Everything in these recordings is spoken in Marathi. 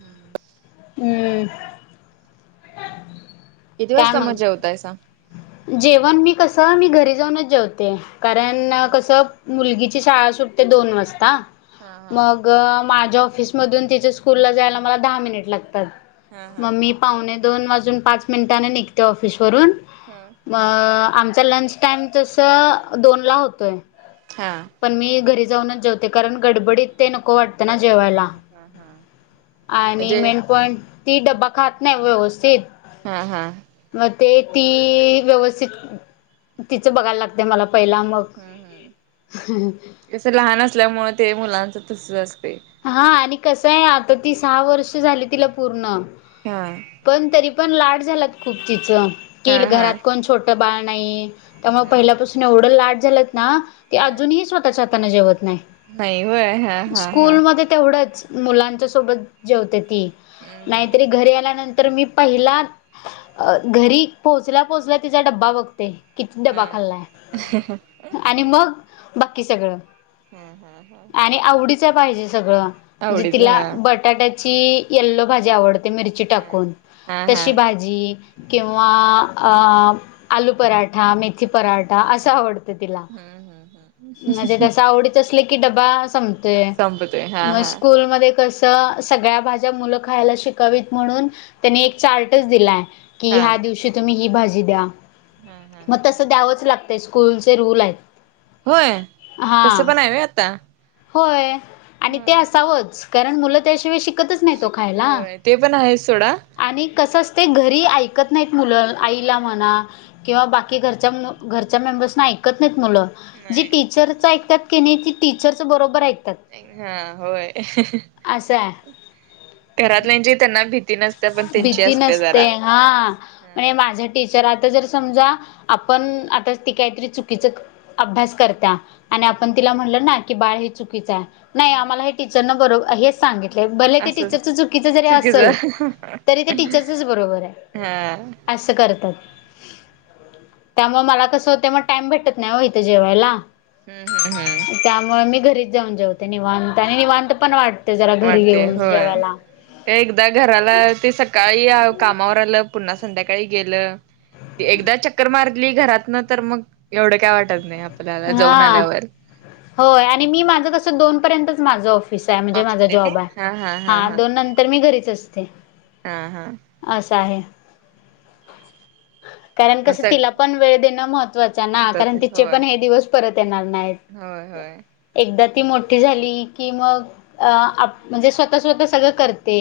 किती हम्म किती वाजता मग जेवतायसा जेवण मी कस मी घरी जाऊनच जेवते कारण होय. कस मुलगीची शाळा सुटते दोन वाजता हा हा. मग माझ्या ऑफिस मधून तिच्या स्कूलला जायला मला दहा मिनिट हा लागतात हा. मग मी पाऊणे दोन वाजून पाच मिनिटाने निघते ऑफिस वरून हम्म मग आमचा लंच टाइम तस दोन ला होतोय हा पण मी घरी जाऊनच जेवते कारण गडबडीत ते नको वाटतं ना जेवायला हा हा आणि म्हणजे मेन पॉइंट ती डब्बा खात नाही व्यवस्थित हा हा मग ते ती व्यवस्थित तिचं बघायला लागते मला पहिला मग हम्म हम्म कस लहान असल्यामुळे ते मुलांच तसच असते हा आणि कसं आहे आता ती सहा वर्ष झाली तिला पूर्ण हा पण तरी पण लाड झाला खूप तिच की हा हा. घरात कोण छोट बाळ नाही त्यामुळे हा पहिल्यापासून एवढं लाड झाले ना ते हा. अजूनही स्वतःच्या हाताने जेवत नाही नाही होय हा हा हा. स्कूलमध्ये तेवढंच मुलांच्यासोबत जेवते ती हम्म हम्म नाहीतरी घरी आल्यानंतर मी पहिला घरी पोहोचल्या पोहोचल्या तिचा डब्बा बघते किती हा डबा खाल्लाय आणि मग बाकी सगळं हम्म हम्म हम्म आवडीच पाहिजे सगळं म्हणजे हा तिला हा बटाट्याची यल्लो भाजी आवडते ते मिरची हा. टाकून. हा तशी हम्म भाजी किंवा अ आलू पराठा, मेथी पराठा असा आवड तिला. हम्म हम्म. म्हणजे तस आवडीच असले की डबा संपतोय. संपत. मग स्कूलमध्ये कस त सगळ्या भाज्या मुलं खायला शिकावीत म्हणून, त्यांनी एक चार्टच दिलाय. की हा. ह्या दिवशी तुम्ही ही भाजी द्या. हा हा मग हा. तसं द्यावंच लागत. ते स्कूलचे रूल आहेत. होय? हा तसं पण आहे व्हय आता? होय आणि ते हा. असावंच. कारण मुलं त्याशिवाय शिक होय ते पण आहेच सोडा. आणि कसं असते, घरी ऐकत नाहीत मुलं. आईला म्हणा किंवा बाकी घरच्या घरच्या मेंबर्सना ऐकत नाहीत मुलं. जी नाही टीचरच ऐकतात की नाही. ते टीचर बरोबर ऐकतात. ह होय. आसांय. घरातल्याची त्यांना भीती नसते. पण त्यांची असते जरा. हां. म्हणे हम् माझा टीचर आता जर समजा. आपण आता ती काहीतरी चुकीचं अभ्यास करता. आणि आपण तिला म्हणल ना की बाळ हे चुकीचाय. नाही आमला हे टीचरन बरो हेच सांगितलंय. भले ते असं टीचरचं चुकीचं जरी चुकीच असेल. हा तरी ते टीचर्सच बरोबरे. हम्म असं करतात. त्यामुळे मला कसं होतय. मग टाइम भेटत नाही ओ इथं जेवायला. हम्म हम्म हम्म. त्यामुळे मी घरीच जाऊन जेवते निवांत. आणि निवांत पण वाटते जरा घरी वाटते घेऊन होय जेवायला. एकदा घराला, ते सकाळी कामावर आलं. पुन्हा संध्याकाळी गेलं. एकदा चक्कर मारली घरातन तर मग, एवढं काय वाटत नाही. आपल्याला जाऊन हा आल्यावर होय आणि मी माझ कस, दोन पर्यंतच माझं ऑफिसाय. म्हणजे माझा असते काय जॉब हा हा हा हाय. हा दोन नंतर मी घरीच असते. हा हा असं आहे [inaudible] कारण काय, मग तिला पण वेळ देणं महत्त्वाचंय ना. कारण महत्वाचं तिचे होय पण हे दिवस परत येणार नाहीत. होय होय एकदा ती मोठी झाली की मग, अ आप म्हणजे स्वतः स्वतः सगळं करते.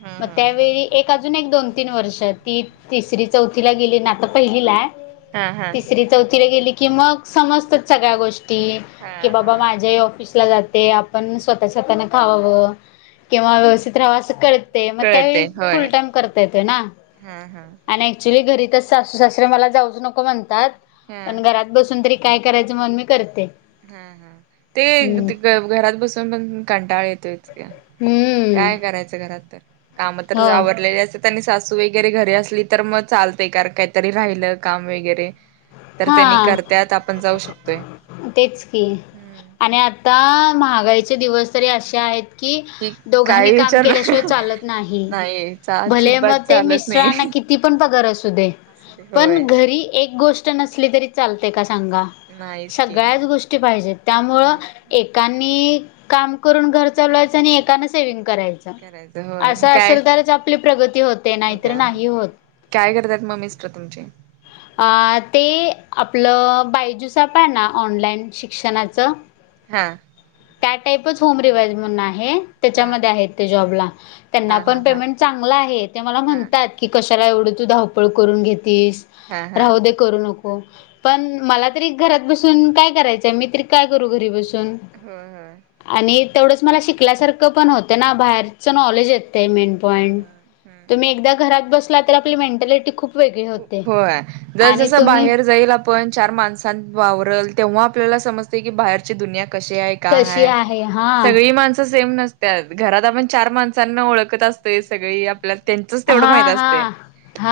हा मग हा त्यावेळी एक अजून एक दोन तीन वर्ष. ती तीसरी चौथला गेली ना. आता ती पहिलीलाय. हा हा तसरी चौथीला गेली की मग, समजतात सगळ्या गोष्टी. की हा बाबा हा माझे आई ऑफिस जाते. आपण स्वतः स्वतः खावाव. किंवा व्यवस्थित राहावा. अस कळ ते. मग त्यावेळी कळते फुल होय टाइम करता येतोय ना. हा हा आणि ऍक्च्युली घरीतच सासू सासरे मला जाऊच नको म्हणतात. हा पण घरात बसून तरी काय करायचं म्हणन मी करते. हा हा ते हम्म घरात बसून पण कंटाळा येतोइच की. हम्म काय करायचं घरात? तर काम तर हो आवरलेले अस त्यांनी सासू वगैरे घरी असली तर मग चालते. कारण काहीतरी राहिलं काम वगैरे. तर त्यांनी हा करत्यात. आपण जाऊ शकतोय. तेच की, हम्म आणि आता महागाईचे दिवस तरी असे आहेत. कि काही दोघांनी काम विचार केल्याशिवाय चालत नाही भले मग अजिबात ते चालत मिस््रां नाही [inaudible] कि ती पण पगार असू दे असू दे पण होय घरी एक गोष्ट नसली तरी चालते का सांगा नाहीच की सगळ्याच गोष्टी पाहिजेत. त्यामुळं हम्म एकानी काम करून घर चालवायचं, आणि एकानें सेव्हंग करायचं. करायचं होय असं मग काय असेल तरच, आपली प्रगती होते. नाहीतर होत्या नाही होत. काय करतात, मग मिस्टर तुमचे? [inaudible] पाठ ते आपलं बायजूसप आहे ना, ऑनलाईन शिक्षणाचं. हा... त्या टाईपच होम रिवइज म्हण आहे. हा त्याच्यामध्ये आहेत. ते जॉबला. त्यांना हा हा पण हा पेमेंट चांगलं आहे. ते मला हा म्हणतात की, कशाला एवढं तू धावपळ करून घेतीस. हा हा राहो दे.. करू नको. पण मला तरी घरात बसून काय करायचं, मी तरी काय करू? घरी बसून. हो.. हो.. आणि तेवढंच मला शिकल्यासारखं पण होतं. ना बाहेरचं नॉलेज येत. [inaudible] में हा.. हा... हम घरात बसला तर, आपली मेंटॅलिटी खूप वेगळी होते. जर आणि जसं तुम्ही बाहेर जाईल. आप [inaudible] आपण चार माणसां वावरल, तेव्हा आपल्याला समजते की, बाहेरची दुनिया कशी आहे. का कशी आहे हा सगळी माणसं सेम नस [inaudible] त्या घरात आपण चार माणसांना ओळखत असतोय. सगळी [inaudible] ला त्यांचच तेवढं हा माहित हा असते.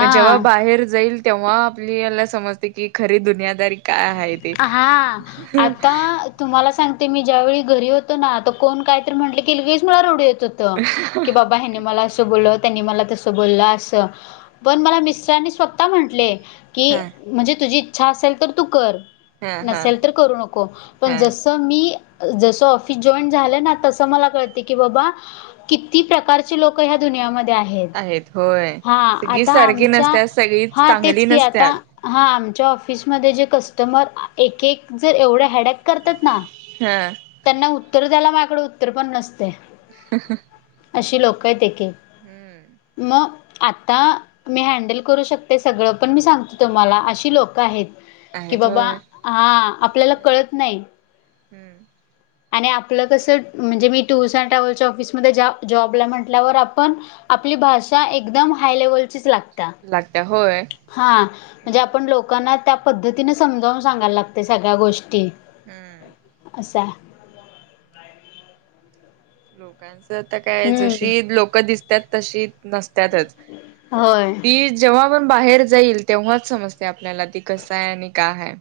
पण जेव्हा बाहेर जाईल. तेव्हा आपली याला समजते की, खरी दुनियादारी काय आहेत. हां... आता तुम्हाला सांगते मी ज्यावेळी घरी होतो. ना तर कोण काय तरी म्हटलं की, वेळीस मला [inaudible] क बाबा ह मला [inaudible] त्यांनी म [inaudible] तस [inaudible] ब अस पण म मिस्टरांनी स्वतः म्हट [inaudible] की हा म्हणजे, तुझी इच्छा असेल तर तू कर. हा हा नसेल तर करू नको पण हा जस मी जसं ऑफिस जॉईन झालं ना, तसं मला कळते. की बाबा किती प्रकारचे लोक ह्या दुनियामध्ये आहेत. होय हा, सगळी आता सारखी आमच्या नसतात सगळीच हा तेच चांगली कि, आता नसतात हा, आमच्या ऑफिसमध्ये जे कस्टमर एक एक जर एवढे हॅडॅक करतात, ना हा... त्यांना उत्तर द्यायला. माझकडें उत्तर पण नसते. ह.... अशी लोक आहेत. तेे [inaudible] [inaudible] म [inaudible] आता, मी हँडल करू शकते सगळं. पण मी सांगतो तुम्हाला, अशी लोकं आहेत. की, आहेत बाबा होय हा आपल्याला कळत नाही. हम्म... आणि आपलं कसं, म्हणजे मी टूर्स अँड ट्रॅव्हल्च्या, ऑफिसमध्ये जॉबला म्हटल्यावर, आपण आपली भाषा एकदम हाय लेवलचीच लागते. लागत्या... होय. हा म्हणजे, आपण लोकांना त्या पद्धतीने समजावून सांगायला लागते. सगळ्या गोष्टी हम्म... असा आहे. लोकांचं आता काय हम्म जशी लोकं दिसत्यात तशी नसत्यातच होय ती जेव्हा आपण बाहेर जाईल तेव्हाच समज तय आपल्याला ते कसं हाय आणि काय हाय